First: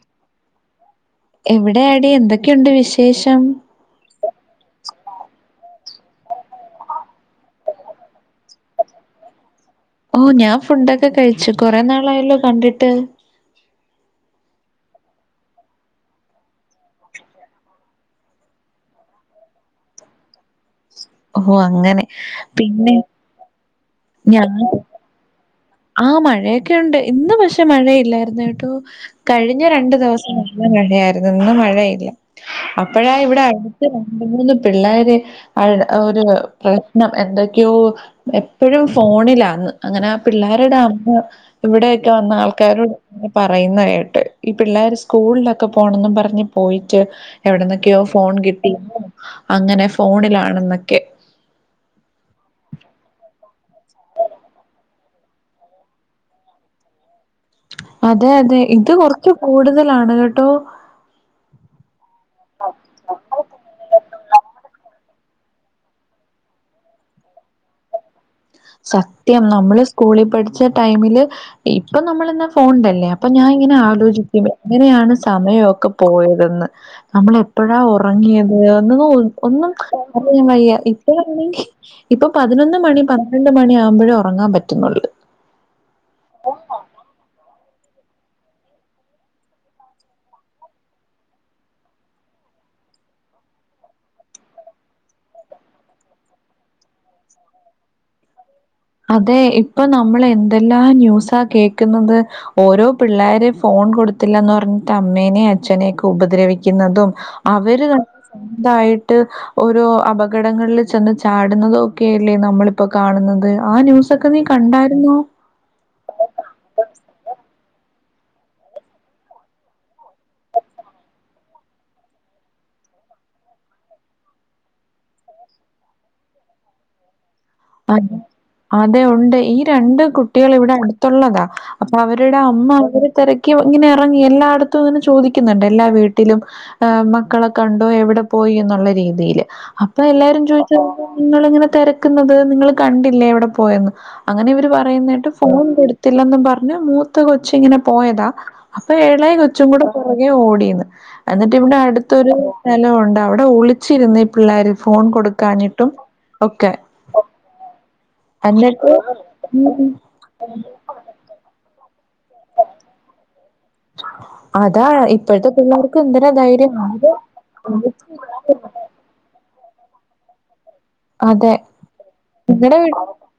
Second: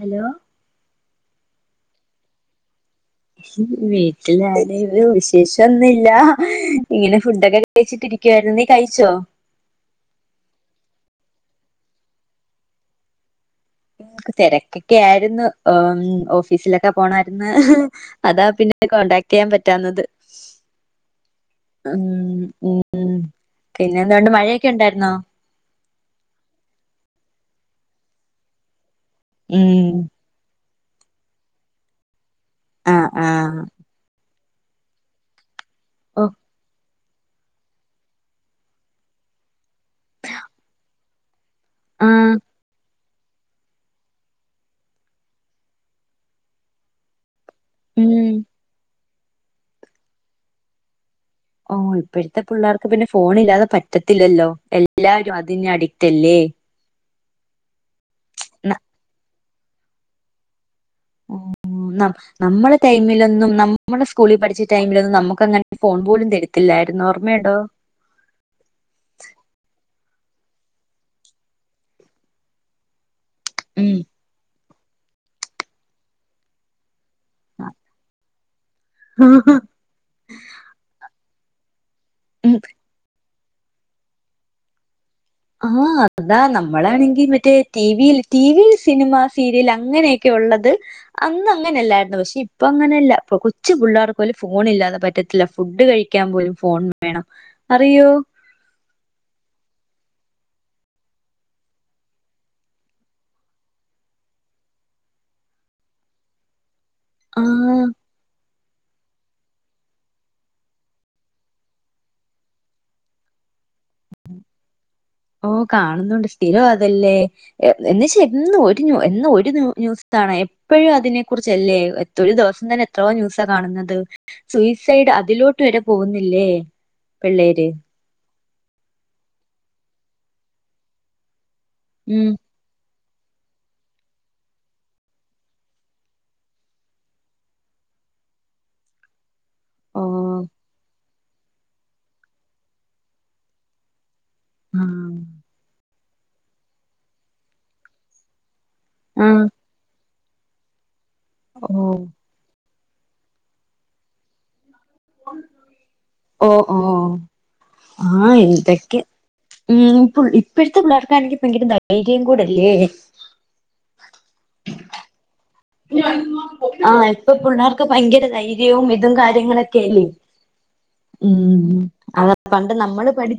Hello. എവിടാ ടീ എന്തൊക്കെയുണ്ട് വിശേഷം? വീട്ടിൽ ആടീ ര്‌ വിശേഷൊന്നുല്ല ഇങ്ങനെ ഫുഡൊക്കെ കഴിച്ചിട്ടിരി ക്യാരുന്നു നീ കഴിച്ചോ? ഓ ഞാൻ ഫുഡൊക്കെ കഴിച്ചു കൊറെേ നാളായല്ലോ കണ്ടിട്ട്? തെരക്കൊക്കെ ആയിരുന്നു ഓഫീസിലൊക്കെ പോണാര്ന്ന്. അതാ പിന്നെ കോണ്ടാക്ട് ചെയ്യാൻ പറ്റാന്നത്. ഓ അങ്ങനെ പിന്നെ ഉം പിന്നെ എന്തൊണ്ട് മഴയൊക്കെ ഉണ്ടായിരുന്നോ ആഹ് മഴയൊക്കെണ്ട് ഇന്ന് പക്ഷെ മഴയില്ലായിരുന്ന കേട്ടോ കഴിഞ്ഞ രണ്ടു ഉം ദിവസം നല്ല മഴയായിരുന്നു ഇന്നും മഴയില്ല ആഹ് അപ്പഴാ ഇവിടെ ആഹ് അട്ത്ത് മൂന്ന് പിള്ളേര് ഒരു ഓ എന്തൊക്കെയോ എപ്പോഴും ഫോണിലാന്ന് അങ്ങനെ പിള്ളേരുടെ അമ്മ ഇവിടെയൊക്കെ വന്ന ആഹ് ആൾക്കാരോട് പറയുന്നതായിട്ട് ഈ പിള്ളേർ സ്കൂളിലൊക്കെ പോണെന്നും പറഞ്ഞ് പോയിട്ട് എവിടന്നൊക്കെയോ ഉം ഫോൺ കിട്ടി അങ്ങനെ ഫോണിലാണെന്നൊക്കെ ഓ ഇപ്പോഴത്തെ പിള്ളേർക്ക് പിന്നെ ഫോൺ ഇല്ലാതെ പറ്റത്തില്ലല്ലോ എല്ലാരരും അതിന്ന് അഡിക്റ്റ് അല്ലേ അതെ അതെ ഇത് കൊറച്ച് കൂടുതലാണ് കേട്ടോ നമ്മളെ ടൈമിലൊന്നും നമ്മള സ്കൂളിൽ പഠിച്ച ടൈമിലൊന്നും നമുക്കങ്ങന ഫോൺ പോലും തരത്തില്ലായിരുന്നു ഓർമ്മയുണ്ടോ സത്യം നമ്മള് സ്കൂളിൽ പഠിച്ച ടൈമില് ഇപ്പൊ നമ്മൾന്നാ ഫോൺണ്ടല്ലേ അപ്പൊ ഞാൻ ഇങ്ങനെ ഉം ആലോചിക്കും അങ്ങനെയാണ് സമയമൊക്കെ പോയതെന്ന് നമ്മള എപ്പോഴാ ഉറങ്ങിയത് എന്ന ഒന്നും ഞൻ വയ്യ ഇപ്പഴാണെങ്കിൽ ഇപ്പൊ ഉം പതിനൊന്ന് മണി പന്ത്രണ്ട് മണി ആകുമ്പോഴേ ഉറങ്ങാൻ പറ്റുന്നുള്ളൂ ആഹ് അതാ നമ്മളാണെങ്കിൽ മറ്റേ ടിവിയിൽ ടിവിൽ സിനിമ സീരിയൽ അങ്ങനെയൊക്കെ ഉള്ളത് അന്ന അങ്ങനെയല്ലായിരുന്നു പക്ഷെ ഇപ്പ അങ്ങനെയല്ല ഇ കൊച്ചു പിള്ളേർക്ക് പോലും ഫോൺ ഇില്ലാതെ പറ്റത്തില്ല ഫുഡ് കഴിക്ക ക്കാൻ പോലും ഫോൺ വേണം അറിയോ അതെ ഇപ്പൊ നമ്മൾ എന്തെല്ലാം ന്യൂസാ കേക്കുന്നത് ഓരോ പിള്ളോര് ഫോൺ കൊടുത്തില്ലന്ന് പറഞ്ഞിട്ട് അമ്മേനേ അച്ഛനെയൊക്കെ ഉപദ്രവിക്കുന്നതും അവര് ആഹ് നല്ല സ്വന്തായിട്ട് ഓരോ അപകടങ്ങളിൽ ചെന്ന് ചാടുന്നത് ഒക്കെല്ലേ നമ്മളിപ്പോ കാണുന്നത്. ആ ന്യൂസൊക്കെ നീ കണ്ടായിരുന്നോ? ഓ കാണുന്നുണ്ട് സ്ഥിരം അതല്ലേ. എന്നുവച്ചാ എന്നും ഒരു ഒരു ന്യൂസാണ് എപ്പോഴും അതിനെ കുറിച്ചല്ലേ. ഒരു ദിവസം തന്നെ എത്രോ ന്യൂസാ കാണുന്നത് സൂയിസൈഡ് അതിലോട്ട് വരെ പോകുന്നില്ലേ. പിള്ളേര്. അ അതെ ഉണ്ട് ഈ രണ്ട് കുട്ടികൾ ഇവിടെ അടുത്തുള്ളതാ. അപ്പൊ ഉം. അവരുടെ അമ്മ അവരെ തിരക്കി ഇങ്ങനെ ഇറങ്ങി എല്ലായിടത്തും അങ്ങനെ ചോദിക്കുന്നുണ്ട് എല്ലാ വീട്ടിലും. മക്കളെ കണ്ടോ എവിടെ പോയി എന്നുള്ള രീതിയില്. ഓ അപ്പൊ എല്ലാരും ചോദിച്ച് നിങ്ങളിങ്ങനെ തിരക്കുന്നത്. നിങ്ങള് കണ്ടില്ലേ എവിടെ പോയന്ന് അങ്ങനെ ഇവർ പറയുന്ന ആഹ് കേട്ട് ഫോൺ ത്തില്ലെന്നും പറഞ്ഞ് മൂത്ത് കൊച്ച് ഇങ്ങനെ പോയതാ. അപ്പൊ ഇളയ ആഹ് കൊച്ചും കൂടെ പുറകെ ഓടിന്ന്. എന്നിട്ട് ഇവിടെ ഓഹ് അടുത്തൊരു സ്ഥലമുണ്ട് അവിടെ ഒളിച്ചിരുന്ന് ഈ പിള്ളേറ്. ഫോൺ കൊടുക്കഞ്ഞിട്ടും ഒക്കെ. ആ എന്നിട്ട് എന്തൊക്കെ ആഹ്. ഉം ഇപ്പോഴത്തെ പിള്ളേർക്ക് ആണെങ്കി ഭയങ്കര ധൈര്യം കൂടല്ലേ. അതാ ഇ ഇപ്പോഴത്തെ പിള്ളേർക്ക്. എന്തിനാ ധൈര്യം ആഹ് ആരും ഇപ്പ പിള്ളേർക്ക് ഭയങ്കര ധൈര്യവും ഇതും കാര്യങ്ങളൊക്കെല്ലേ അതെ ഉം അത പണ്ട് നിങ്ങടെ വീ നമ്മള് പഠി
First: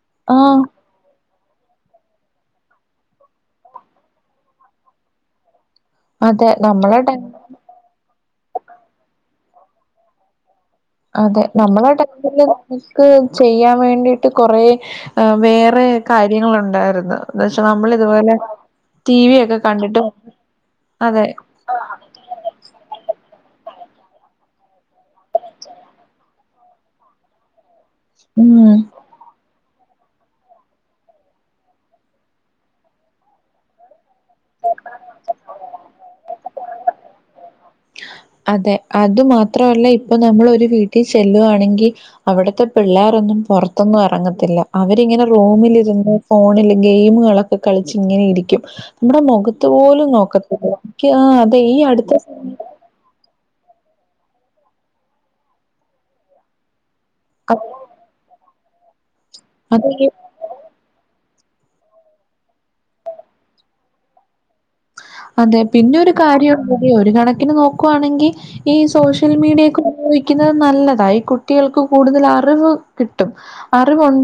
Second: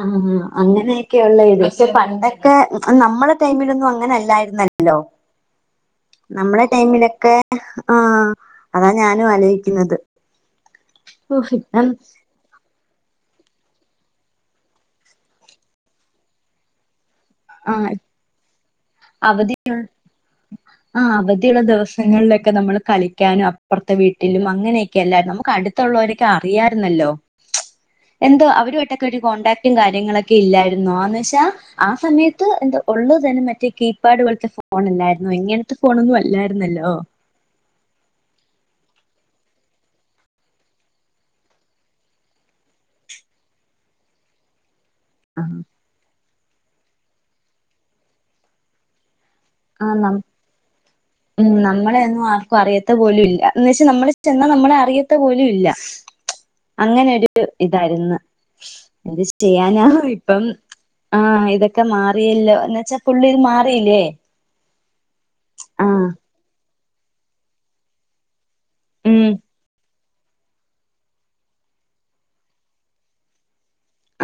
ആഹ് അങ്ങനെ. ക്കെയുള്ള ഇത് പക്ഷെ പണ്ടൊക്കെ നമ്മളെ ടൈമിലൊന്നും അങ്ങനെ അല്ലായിരുന്നല്ലോ. അതെ നമ്മളെ ടൈ ടൈമിലൊക്കെ ആ അതാ ഞാനും ആലോചിക്കുന്നത്. അതെ നമ്മള് ഇപ്പം അടക്കില്ലേ. നിക്ക് ചെയ്യാൻ വേണ്ടിട്ട് കുറെ വേറെ കാര്യങ്ങളുണ്ടായിരുന്നു. എന്ന് വച്ച ആഹ് നമ്മള് ഇതുപോലെ ടി വി അവധി ഒക്കെ കണ്ടിട്ട് അതെ. ചില ദിവസ പ്രദേശങ്ങളിലൊക്കെ നമ്മള് കളിക്കാനും അപ്പുറത്തെ വീട്ടിലും അങ്ങനെയൊക്കെ അല്ലേ നമുക്ക് അടുത്തുള്ളവരൊക്കെ അറിയായിരുന്നല്ലോ. എന്തോ ഉം അവരുമായിട്ടൊക്കെ ഒരു കോൺടാക്ടും കാര്യങ്ങളൊക്കെ ഇല്ലായിരുന്നോ, ആന്ന് വെച്ചാ ആ സമയത്ത്. അത് എന്തോ ഉള്ളത് തന്നെ മറ്റേ കീപാഡ് പോലത്തെ ഫോൺ അല്ലായിരുന്നോ ഇങ്ങനത്തെ ഫോണൊന്നും അല്ലായിരുന്നല്ലോ. അതെ അത് മാത്രല്ല ഇപ്പൊ നമ്മള് ഒരു വീട്ടിൽ ചെല്ലുവാണെങ്കിൽ. അവിടത്തെ പിള്ളോരൊന്നും പുറത്തൊന്നും ഇറങ്ങത്തില്ല. അവരിങ്ങനെ ആഹ് റൂമിലിരുന്ന് ഫോണിൽ ഗെയിമുകളൊക്കെ കളിച്ച് ഇങ്ങനെ ഇരിക്കും. നമ്മുടെ മുഖ മുഖത്ത് നമ്മ പോലും നോക്കത്തില്ല. എനിക്ക് ആ ഉം അതെ ഈ നമ്മളെ അടുത്ത ഒന്നും ആർക്കും സമയത്ത്. അറിയത്ത പോലും ഇല്ല എന്ന് വെച്ചാൽ നമ്മള് ചെന്നാൽ നമ്മളെ അറിയാത്ത പോലും ഇല്ല. അങ്ങനെ ഒരു ഇതായിരുന്നു എന്ത് ചെയ്യാനാ അതെ ഈ ഇപ്പം ആ ഇതൊക്കെ മാറിയല്ലോ. എന്നുവച്ചാ പുള്ളേര് മാറിയില്ലേ. അതെ പിന്നെ ആഹ് ഒരു കാര്യം കൂടി ഒരു കണക്കിന് നോക്കുവാണെങ്കിൽ ഈ ഉം സോഷ്യൽ മീഡിയയൊക്കെ. ഉപയോഗിക്കുന്നത് നല്ലതാ ഈ കുട്ടികൾക്ക് കൂടുതൽ അറിവ് കിട്ടും.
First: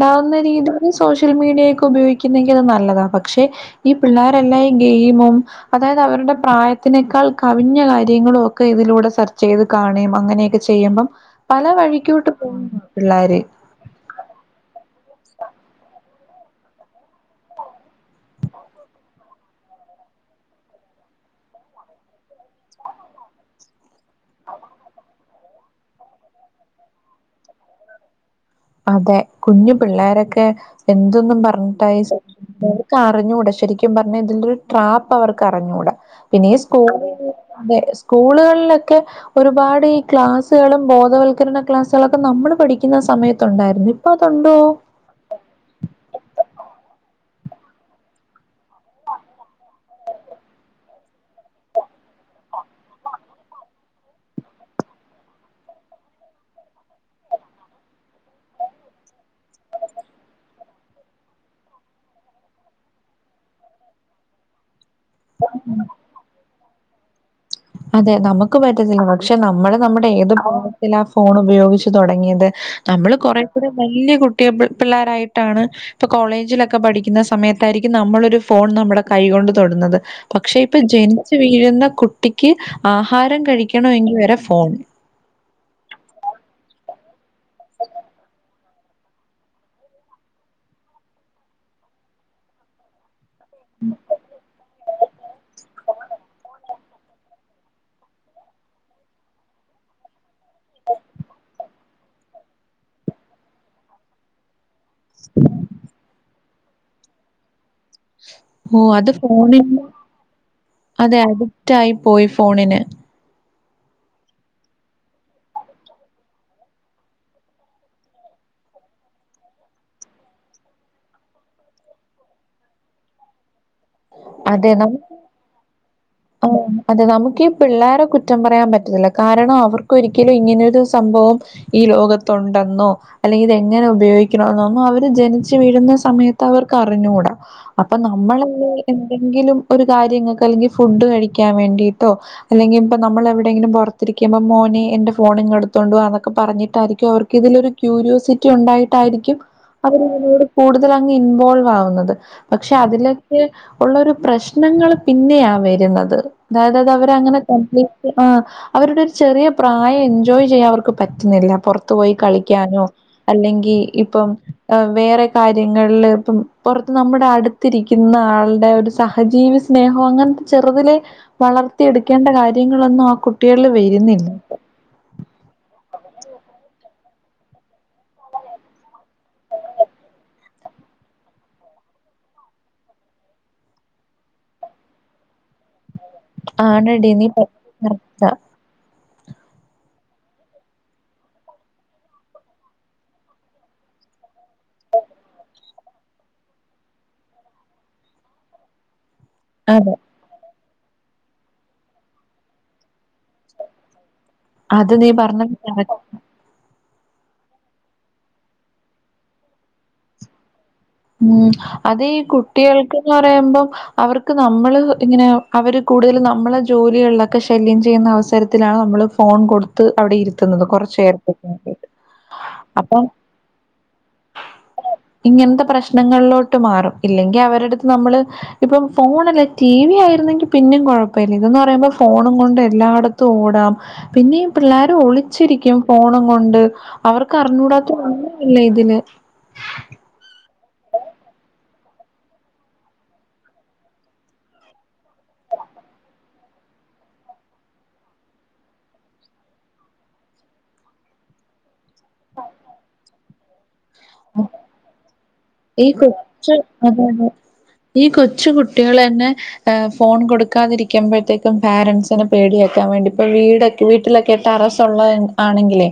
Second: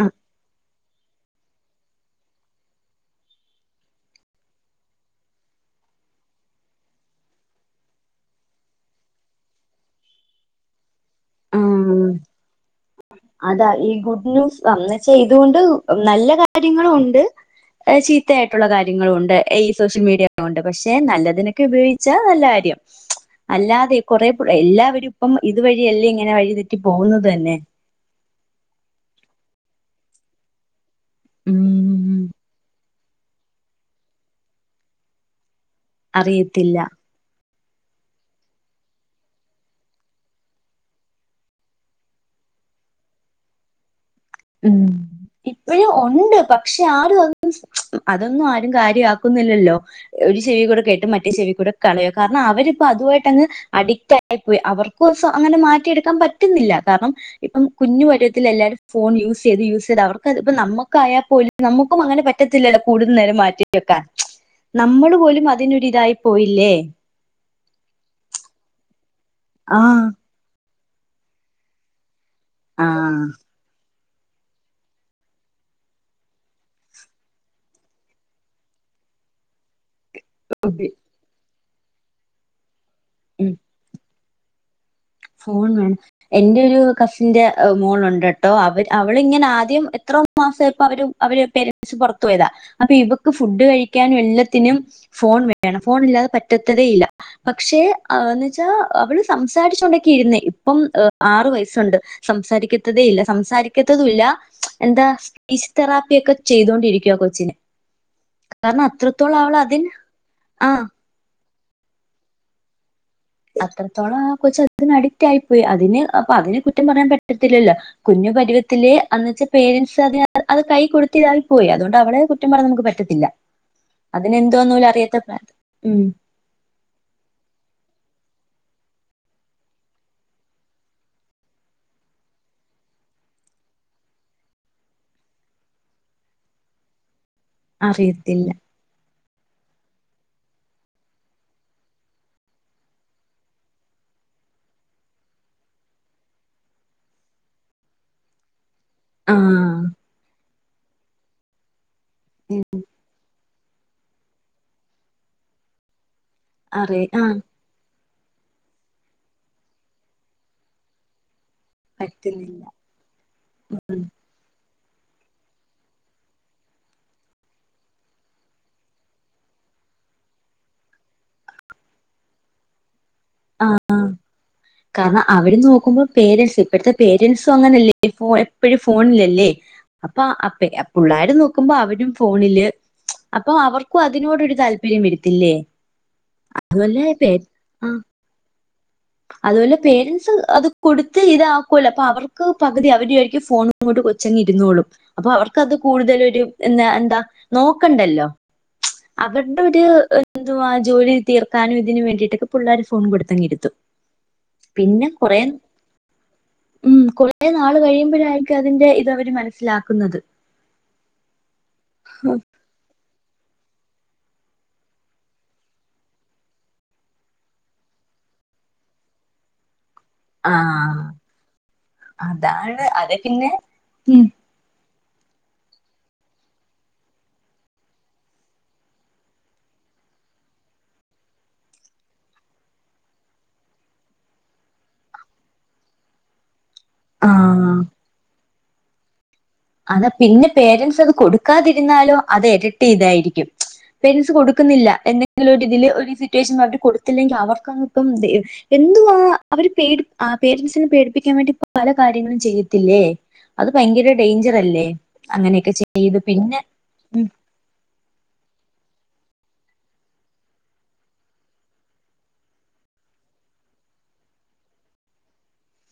ആ രീതിൽ സോഷ്യൽ മീഡിയയൊക്കെ ഉപയോഗിക്കുന്നെങ്കിൽ അത് നല്ലതാ. പക്ഷെ ഈ പിള്ളോരല്ലാം ഈ ഗെയിമും. അതായത് അവരുടെ പ്രായത്തിനേക്കാൾ കവിഞ്ഞ കാര്യങ്ങളും ഒക്കെ ഇതിലൂടെ സെർച്ച് ചെയ്ത് കാണുകയും അങ്ങനെയൊക്കെ ചെയ്യുമ്പം, പല ആഹ് വഴിക്കോട്ട് പോകുന്നു പിള്ളാര്. അതാ ഈ ഗുഡ് ന്യൂസ് അന്ന് ചെയ്തു കൊണ്ട് നല്ല കാര്യങ്ങളും ഉണ്ട്. ചീത്തയായിട്ടുള്ള കാര്യങ്ങളും ഉണ്ട്. ഈ സോഷ്യൽ മീഡിയ ഉള്ളകൊണ്ട് പക്ഷെ നല്ലതിനൊക്കെ ഉപയോഗിച്ചാൽ നല്ല കാര്യം. അല്ലാതെ കൊറെ കൂടെ എല്ലാവരും ഇപ്പം ഇതുവഴില്ലേ ഇങ്ങനെ വഴി തെറ്റി പോകുന്നത് തന്നെ. അതെ കുഞ്ഞു പിള്ളോരൊക്കെ എന്തൊന്നും പറഞ്ഞ്. ഉം അറിഞ്ഞൂട ശരിക്കും പറഞ്ഞാൽ ഇതിന്റൊരു ട്രാപ്പ് അവർക്ക് അറിഞ്ഞൂടാ പിന്നെ ഈ അറിയത്തില്ല സ്കൂള അതെ സ്കൂളുകളിലൊക്കെ ഒരുപാട് ഈ ക്ലാസ്സുകളും ബോധവൽക്കരണ ക്ലാസ്സുകളൊക്കെ നമ്മൾ പഠിക്കുന്ന സമയ ത്ത് ഉണ്ടായിരുന്നു ഇപ്പൊ അതുണ്ടോ? ഇപ്പോഴും ഉണ്ട് പക്ഷെ ആരും ഒന്ന് അതൊന്നും ആരും കാര്യമാക്കുന്നില്ലല്ലോ. ഒരു ചെവി കൂടെ കേട്ട് മറ്റേ ചെവി കൂടെ കളയ കാരണം അവരിപ്പ അതുമായിട്ടങ്ങ് അഡിക്റ്റ് ആയിപ്പോയി അവർക് അങ്ങനെ മാറ്റിയെടുക്കാൻ പറ്റുന്നില്ല കാരണം ഇപ്പം കുഞ്ഞു പരിവത്തി എല്ലാരും ഫോൺ യൂസ് ചെയ്ത് യൂസ് ചെയ്ത് അവർക്ക് ഇപ്പ നമുക്ക് ആയാൽ പോലും നമുക്കും അങ്ങനെ പറ്റത്തില്ലല്ലോ കൂടുതൽ നേരം മാറ്റി. ക്കാൻ നമ്മൾ പോലും അതിന്റെ ഒരു ഇതായി പോയില്ലേ. അതെ നമുക്ക് പറ്റത്തില്ല. പക്ഷെ നമ്മള് ആ നമ്മുടെ ഏത് ഭാഗത്തിലാ ആ ഫോൺ ഉപയോഗിച്ച് തുടങ്ങിയത്. ആ നമ്മള് കുറെ കൂടെ വല്യ കുട്ടിയ പിള്ളോരായിട്ടാണ് ഇപ്പൊ കോളേജിലൊക്കെ പഠിക്കുന്ന സമയത്തായിരിക്കും നമ്മളൊരു ഫോൺ നമ്മുടെ കൈകൊണ്ട് തൊടുന്നത്. പക്ഷെ ഇപ്പൊ ജനിച്ചു വീഴുന്ന കുട്ടിക്ക് ആഹാരം ഉം. കഴിക്കണങ്കിൽ വരെ ഫോൺ. ഫോൺ വേണം എന്റെ ഒരു കസിന്റെ മോളുണ്ട് ട്ടോ അവര് അവളിങ്ങനെ ആദ്യം എത്രോ മാസപ്പ അവര് അവര് പേരൻസ് പുറത്തു പോയതാ അപ്പൊ ഇവക്ക് ഫുഡ് കഴിക്കാനും എല്ലാത്തിനും ഫോൺ വേണം ഫോൺ ഇല്ലാതെ പറ്റ തയില്ല പക്ഷേ ന്ന് വെച്ചാ അവള് സംസാരിച്ച് കെ രുന്നേ ഇപ്പം ആറു വയസ്സുണ്ട് സംസാരിക്കത്തതേ ഇല്ല സംസാരിക്കത്തതും ഇല്ല. എന്താ ഫിസ് തെറാപ്പിയക്കെ ചെയ്തൊണ്ടിരിക്കുവ കൊച്ചിന് കാരണം ഓഹ്! അത് അത്രത്തോളം ആള് ഫോണിന് അതിൽ ആഹ് അതെ അഡിക്റ്റ് ആയി പോയി ഫോണിന്. അത്രത്തോളം ആ കൊച്ച് അതിന് അഡിക്റ്റ് ആയിപ്പോയി അതിന് അപ്പൊ അതിനെ കുറ്റം പറയാൻ പറ്റത്തില്ലല്ലോ. കുഞ്ഞു പരുവത്തില് അന്ന്വച്ച പേരൻസ് അ ത് അത് കൈ കൊടുത്തിതായി പോയി അതുകൊണ്ട് അവളെ കുറ്റം പറയാൻ നമുക്ക് പറ്റത്തില്ല. അതിനെന്തോന്ന പോല അറിയാത്ത മ് ആ അതെ നമുക്ക് പിള്ളേരെ കുറ്റം പറയാൻ പറ്റത്തില്ല കാരണം അവർക്ക ഒരിക്കലും ഇങ്ങനെരു സംഭവം ഈ ലോകത്തുണ്ടെന്നോ അല്ലെങ്കിൽ ഇത എങ്ങനെ ഉപയോഗിക്കണന്നു അവര് ജനിച്ചു വീഴുന്ന സമയത്ത് അവർക്ക് അറിഞ്ഞുടാ. അപ്പൊ അറിയത്തില്ല നമ്മളല്ല എന്തെങ്കിലും ഒരു കാര്യങ്ങൾക്ക് അല്ലെങ്കിൽ ഫുഡ് കഴിക്കാൻ വേണ്ടിട്ടോ അല്ലെങ്കി ഇപ്പ നമ്മളെവടെങ്കിലും പൊറത്തിരിക്കുമ്പോ മോനെ എന്റെ ഫോണിങ്ങെടുത്തോണ്ടവാ എന്നൊക്കെ പറഞ്ഞിട്ടായിരിക്കും അവർക്ക് ഇതിലൊരു ക്യൂരിയോസിറ്റി ആ ഒണ്ടായിട്ടാരിക്കും അവരതിനോട് കൂടുതലങ്ങ് ഇൻവോൾവ് ആവുന്നത്. ഉം, പക്ഷേ അതിലൊക്കെ ഒള്ളൊരു പ്രശ്നങ്ങള് പിന്നെയാ വരുന്നത്. അതായതത് അറി ആ അവരങ്ങനെ കം ആഹ് അവരുടെ ഒരു ചെറിയ പ്രായം എൻജോയ് ചെയ്യാൻ അവർക്ക് പറ്റുന്നില്ല പൊറ ത്ത് പോയി പറ്റുന്നില്ല കളിക്കാനോ അല്ലെങ്കി ഇപ്പം വേറെ കാര്യങ്ങളില് ഇപ്പം പൊറത്ത് നമ്മടെ അടുത്തിരിക്കുന്ന ആള്ടെ ഒരു സഹജീവി സ് സ്നേഹോ അങ്ങനത്തെ ചെറുതിലെ വളർത്തിയ എടുക്കേണ്ട കാര്യങ്ങളൊന്നും ആ കുട്ടികളിൽ വരുന്നില്ല. കാരണം അവര് നോക്കുമ്പോ പേരൻസ് ഇപ്പോത്തെ പേരൻസും അങ്ങനെയല്ലേ ഫോ എപ്പഴും ഫോണില്ലല്ലേ അപ്പോ അപ്പേ പുള്ളാര് നോക്കുമ്പോ അവരും ഫോണില്. അപ്പോ അവർക്കും അതിനോടൊരു താല്പര്യം വരുത്തില്ലേ ആണെടി നീ പ ആ അതുപോലെ പേരൻസ് അത് കൊടുത്ത് ഇതാക്കുല്ലോ അപ്പോ അവർക്ക് പകുതി അവര് വിചാരിക്കും ഫോണ് ങ്ങോട്ട് കൊച്ചങ്ങ് ഇരുന്നോളും അപ്പോ അവർക്കത് കൂടുതലൊരു എന്താ എന്താ നോക്കണ്ടല്ലോ. അവർടൊരു അതെ എന്തുവാ ജോലി തീർക്കാനും ഇതിന് വേണ്ടിയിട്ടൊക്കെ പുള്ളരെ ഫോൺ കൊടുത്തങ്ങിരുത്തും. അത് പിന്നെ നീ കൊറേ പറഞ്ഞത് കറ ഉം കൊറേ നാള് കഴിയുമ്പോഴാരിക്കും അതിന്റെ ഇതവര് മനസ്സിലാക്കുന്നത്. ഉം അത് ഈ കുട്ടികൾക്ക്ന്ന് പറയുമ്പം അവർക്ക് നമ്മള് ഇങ്ങനെ അവര് കൂടുതൽ നമ്മളെ ജോലികളിലൊക്കെ ശല്യം ചെയ്യുന്ന അവസരത്തിലാണ് നമ്മള് ഫോൺ കൊടുത്ത് അവടെ ഇരുത്തുന്നത് കൊറച്ച് ആഹ് എരത്തെങ്കിലും അതാണ് അതെപ്പിന്നെ ഉം ഇങ്ങനത്തെ പ്രശ്നങ്ങളിലോട്ട് മാറും ഇല്ലെങ്കിൽ അവരടുത്ത് നമ്മള് ഇപ്പം ഫോണല്ല ടി വി ആയിരുന്നെങ്കി പിന്നേം കൊഴപ്പില്ല ഇതന്ന് പറയുമ്പോ ഫോണും കൊണ്ട് എല്ലാട ത്തും ഓടാം പിന്നെ പിള്ളേരും ഒളിച്ചിരിക്കും ഫോണും കൊണ്ട് ആഹ് അവർക്കറിഞ്ഞൂടാത്ത ഒന്നും ഇല്ല ഇതില് അത് പിന്നെ പേരൻസ് അത് കൊടുക്കാതിരുന്നാലോ അത് എരട്ടി ഇതായിരിക്കും പേരൻസ് കൊടുക്കുന്നില്ല എന്തെങ്കിലും ഒരു ഇതില് ഒരു സിറ്റുവേഷൻ വന്നിട്ട് കൊടുത്തില്ലെങ്കിൽ അവർക്കങ്ങിപ്പം എന്തുവാ അവര് പേടി ആഹ് പേരൻസിനെ പേടിപ്പിക്കാൻ വേണ്ടി പല കാര്യങ്ങളും ചെയ്യത്തില്ലേ അത് പയങ്കര ഡേഞ്ചറല്ലേ അങ്ങനെയൊക്കെ ചെയ്ത് പിന്നെ ഉം, അതെതെ ഈ കൊച്ചു കുട്ടികളന്നെ ഏഹ് ഫോൺ കൊടുക്കാതിരിക്കുമ്പോഴത്തേക്കും പാരൻസിനെ പേടിയാക്കാൻ വേണ്ടി ഇപ്പ വീടെ വീട്ടിലൊക്കെടറസോള്ള ആണെങ്കിലേ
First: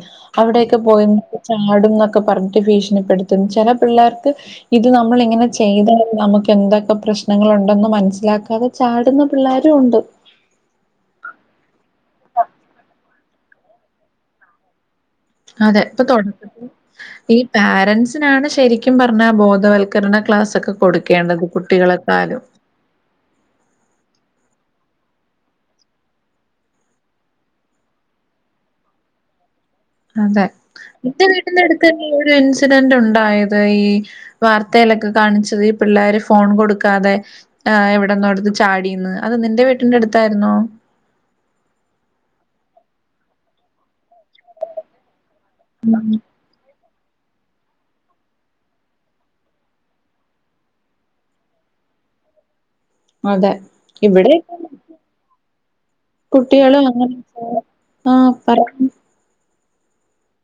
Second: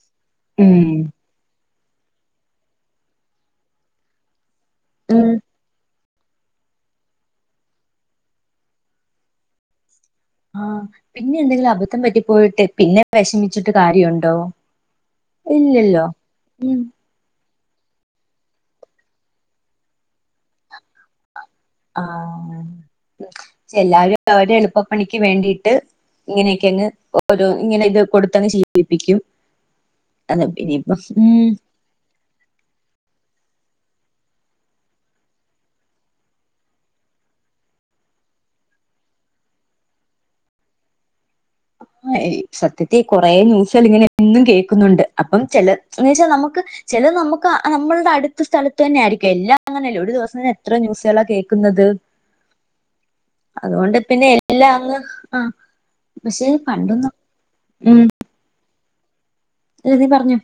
ഉം അവടെക്കെ പോയി നിന്ന് ചാടും എന്നൊക്കെ പറഞ്ഞിട്ട് ഭീഷണിപ്പെടുത്തും ചെല പിള്ളേർക്ക് ഇത് ഉം, നമ്മളിങ്ങനെ ചെ ചെയ്താ നമുക്ക് എന്തൊക്കെ പ്രശ്നങ്ങലുണ്ടെന്നു മനസ്സിലാക്കാതെ ചാടുന്ന പിള്ളേരും ഒണ്ട് ആഹ് പിന്നെ എന്തെങ്കിലും അബദ്ധം പറ്റിപ്പോയിട്ട് പിന്നെ വേഷമിച്ചിട്ട് കാര്യണ്ടോ അതെ ഇപ്പോ [inaudible] ഈ പാരൻസിനാണ് ശെരിക്കും പറഞ്ഞ ബോധവൽക്കരണ ക്ലാസക്കെ കൊടുക്കേണ്ടത് കുട്ടികളെക്കാലും. ആഹ് ചെല്ലാരും അവര്ടെ എളുപ്പപ്പണിക്ക് വേണ്ടിട്ട് ഇങ്ങനെക്കെങ്ങ് ഓരോ ഇങ്ങനെക്കെ കൊടുത്തങ്ങ് ശീലിപ്പിക്കും അത് അതെ ഇനിയിപ്പം ഇന്റെ ഉം വീട്ടന്റെടുത്ത് ഒരു ഇൻസിഡന്റ് ഒണ്ടായത് ഈ വാർത്തെലൊക്കെ കാണിച്ചത് ഈ പിള്ളേര് ഫോൺ കൊടുക്കാതെ ആഹ് എവിടെന്നോടുത്ത് ചാടീന്ന് അത് നിന്റെ വീട്ടിന്റെ അടുത്തായിര്ന്നോ ആഹ് ഇ സത്യത്തികൊറെ ന്യൂസുകൾ ഇങ്ങനെഎന്നും കേക്കുന്നോണ്ട് അപ്പം ചെല എന്ന് വെച്ചാ നമുക്ക് ചെലത് നമുക്ക് മ്മള്ടെ അടുത്ത സ്ഥലത്ത് തന്നെയാരിക്കും എല്ലാം അങ്ങനെയല്ലേ ഒരു ദിവസ തന്നെ എത്ര ന്യൂസുകളാ കേക്കുന്നത് [inaudible] അതെ അതുകൊണ്ട് പിന്നെ ഇവിടെ എല്ലാം അങ്ങ് ആഹ് പഷേ [inaudible] ആഹ് പറഞ്ഞു അല്ല നീ പറഞ്ഞോ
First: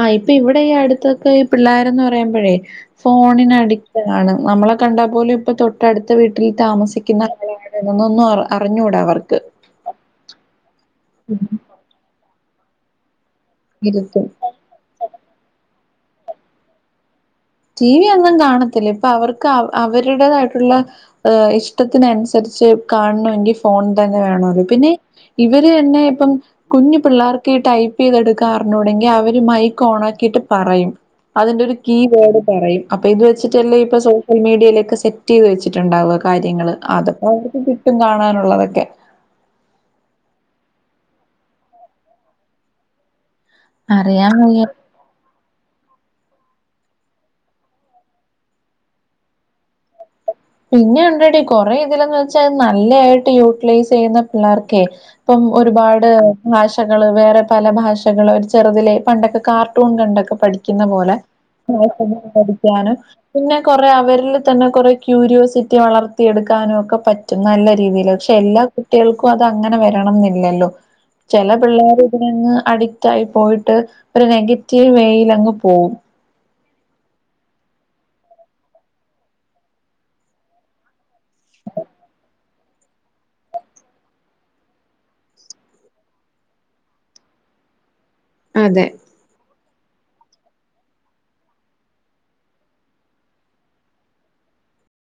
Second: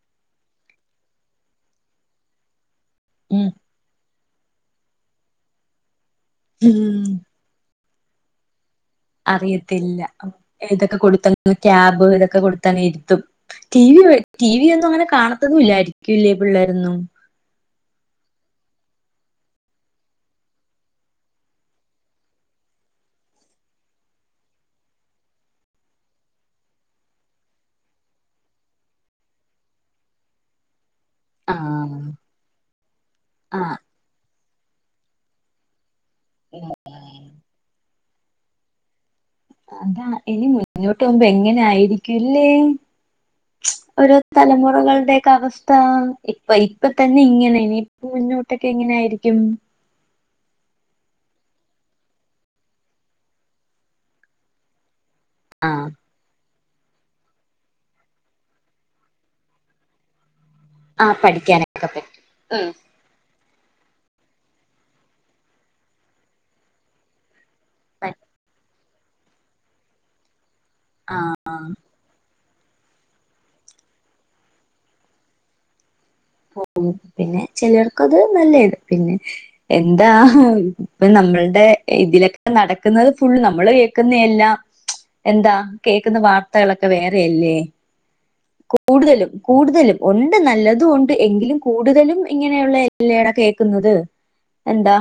ആഹ് ഇപ്പൊ ഇവിടെ ഈ അടുത്തൊക്കെ ഈ പിള്ളോരന്ന് പറയ്മ്പഴേ ഫോണി ഉം ന് അടിറ്റ ആണ് നമ്മളെ കണ്ടാ പോലും ഇപ്പൊ തൊട്ടടുത്ത വീട്ടിൽ ഉം താമസിക്കുന്ന നൊന്നുംഅറി അറിഞ്ഞൂടാവർ അറിയത്തില്ല ഇതൊക്കെ കൊടുത്ത ഉം ട്യാബ് ഇതൊക്കെ കൊടുത്തങ്‌രുത്തും ടിവി ഇരുത്ത് ടിവി ഒന്നും അങ്ങനെ കാണാത്തതുംല്ലായിരിക്കുംല്ലേ പിള്ളേരൊന്നും ടിവി ഒന്നും കാണത്തില്ല ഇപ്പൊ അവർക്ക് അവരുടേതായിട്ടുള്ള ഇഷ്ടത്തിനനുസരിച്ച് കാണണ മെങ്കിൽ ഫോണ് തന്നെ വേണല്ലോ പിന്നെ ഇവര്ന്നെ ഇപ്പം കുഞ്ഞു പിള്ളേർക്ക് ഈ ടൈപ്പ് ചെയ്തെടുക്കാ റിഞ്ഞൂടെങ്കിൽ അവര് മൈക്ക് ഓൺ ആക്കിയിട്ട് പറയും ആ അതിന്റെ ഒരു കീവേഡ് പറയും അപ്പൊ ഇത് ആ വെച്ചിട്ടല്ലേ ഇപ്പൊ സോഷ്യൽ മീഡിയിലൊക്കെ സെറ്റ് ചെയ്ത് വെച്ചിട്ടുണ്ടാവ കാര്യങ്ങൾ അതൊപ്പോൾ അവർക്ക് കിട്ടും കാണാനുള്ളതൊക്കെ അതാ ഇനി മുന്നോട്ടോകുമ്പോ എങ്ങനെ ആയിരിക്കുംല്ലേ അറിയാൻ വയ്യ ഒരുതലമുറകളുടെക്കെ അവസ്‌ താ ഇപ്പ ഇപ്പതന്നെ ഇങ്ങനെ ഇനിപ്പൊ മുന്നോട്ടൊക്കെ എങ്ങനായിരിക്കും പിന്നെ ഉണ്ടടി കൊറെ ഇതിലന്ന്ച്ചാ നല്ലായിട്ടു യൂട്ടിലൈസ് ചെയ്യുന്ന പിള്ളാർക്കെ പ്പം ആഹ് ഒരുപാട് ഭാഷകള് വേറെ പല ഭാഷകള് ഒരു ചെറുതിലെ പണ്ടൊക്കെ കാർട്ടൂൺ കണ്ടൊക്കെ പഠിച്ച ക്കുന്നപോലെ ആഹ് പിന്നെ പഠിക്കാനൊക്കെ പിന്നെ പറ്റും ഉം പഠിക്കാനും പിന്നെ കുറെ അവരിൽ തന്നെ കൊറേ ക്യൂരിയോസിറ്റി വളർത്തിയെടുക്കാനൊക്കെ പറ്റും നല്ല രീതിയിൽ പക്ഷെ എല്ലാ കുട്ടിൾക്കും അത് അങ്ങനെ വരണം ന്നില്ലല്ലോ ചെല പിള്ളേര് ങ് അഡിക്റ്റായി പോയിട്ട് ഒരു നെഗറ്റീവ് വേയിലങ്ങ് പോവും പോവും പിന്നെ ചെലർക്കത് നല്ലയ് പിന്നെ എന്താ ഇപ്പ നമ്മൾടെ ഇതിലൊക്കെ നടക്കുന്നത് ഫുൾ നമ്മള് ക്കുന്ന എല്ലാം എന്താ കേക്കുന്ന വാർത്തകളൊക്കെ വേറെയല്ലേ അതെ കൂടുതലും കൂടുതലും ഒണ്ട് നല്ലതൊണ്ട് ണ്ട് എങ്കിലും കൂടുതലും ഇങ്ങനെയുള്ള എല്ലെട കേക്കുന്നത് എന്താ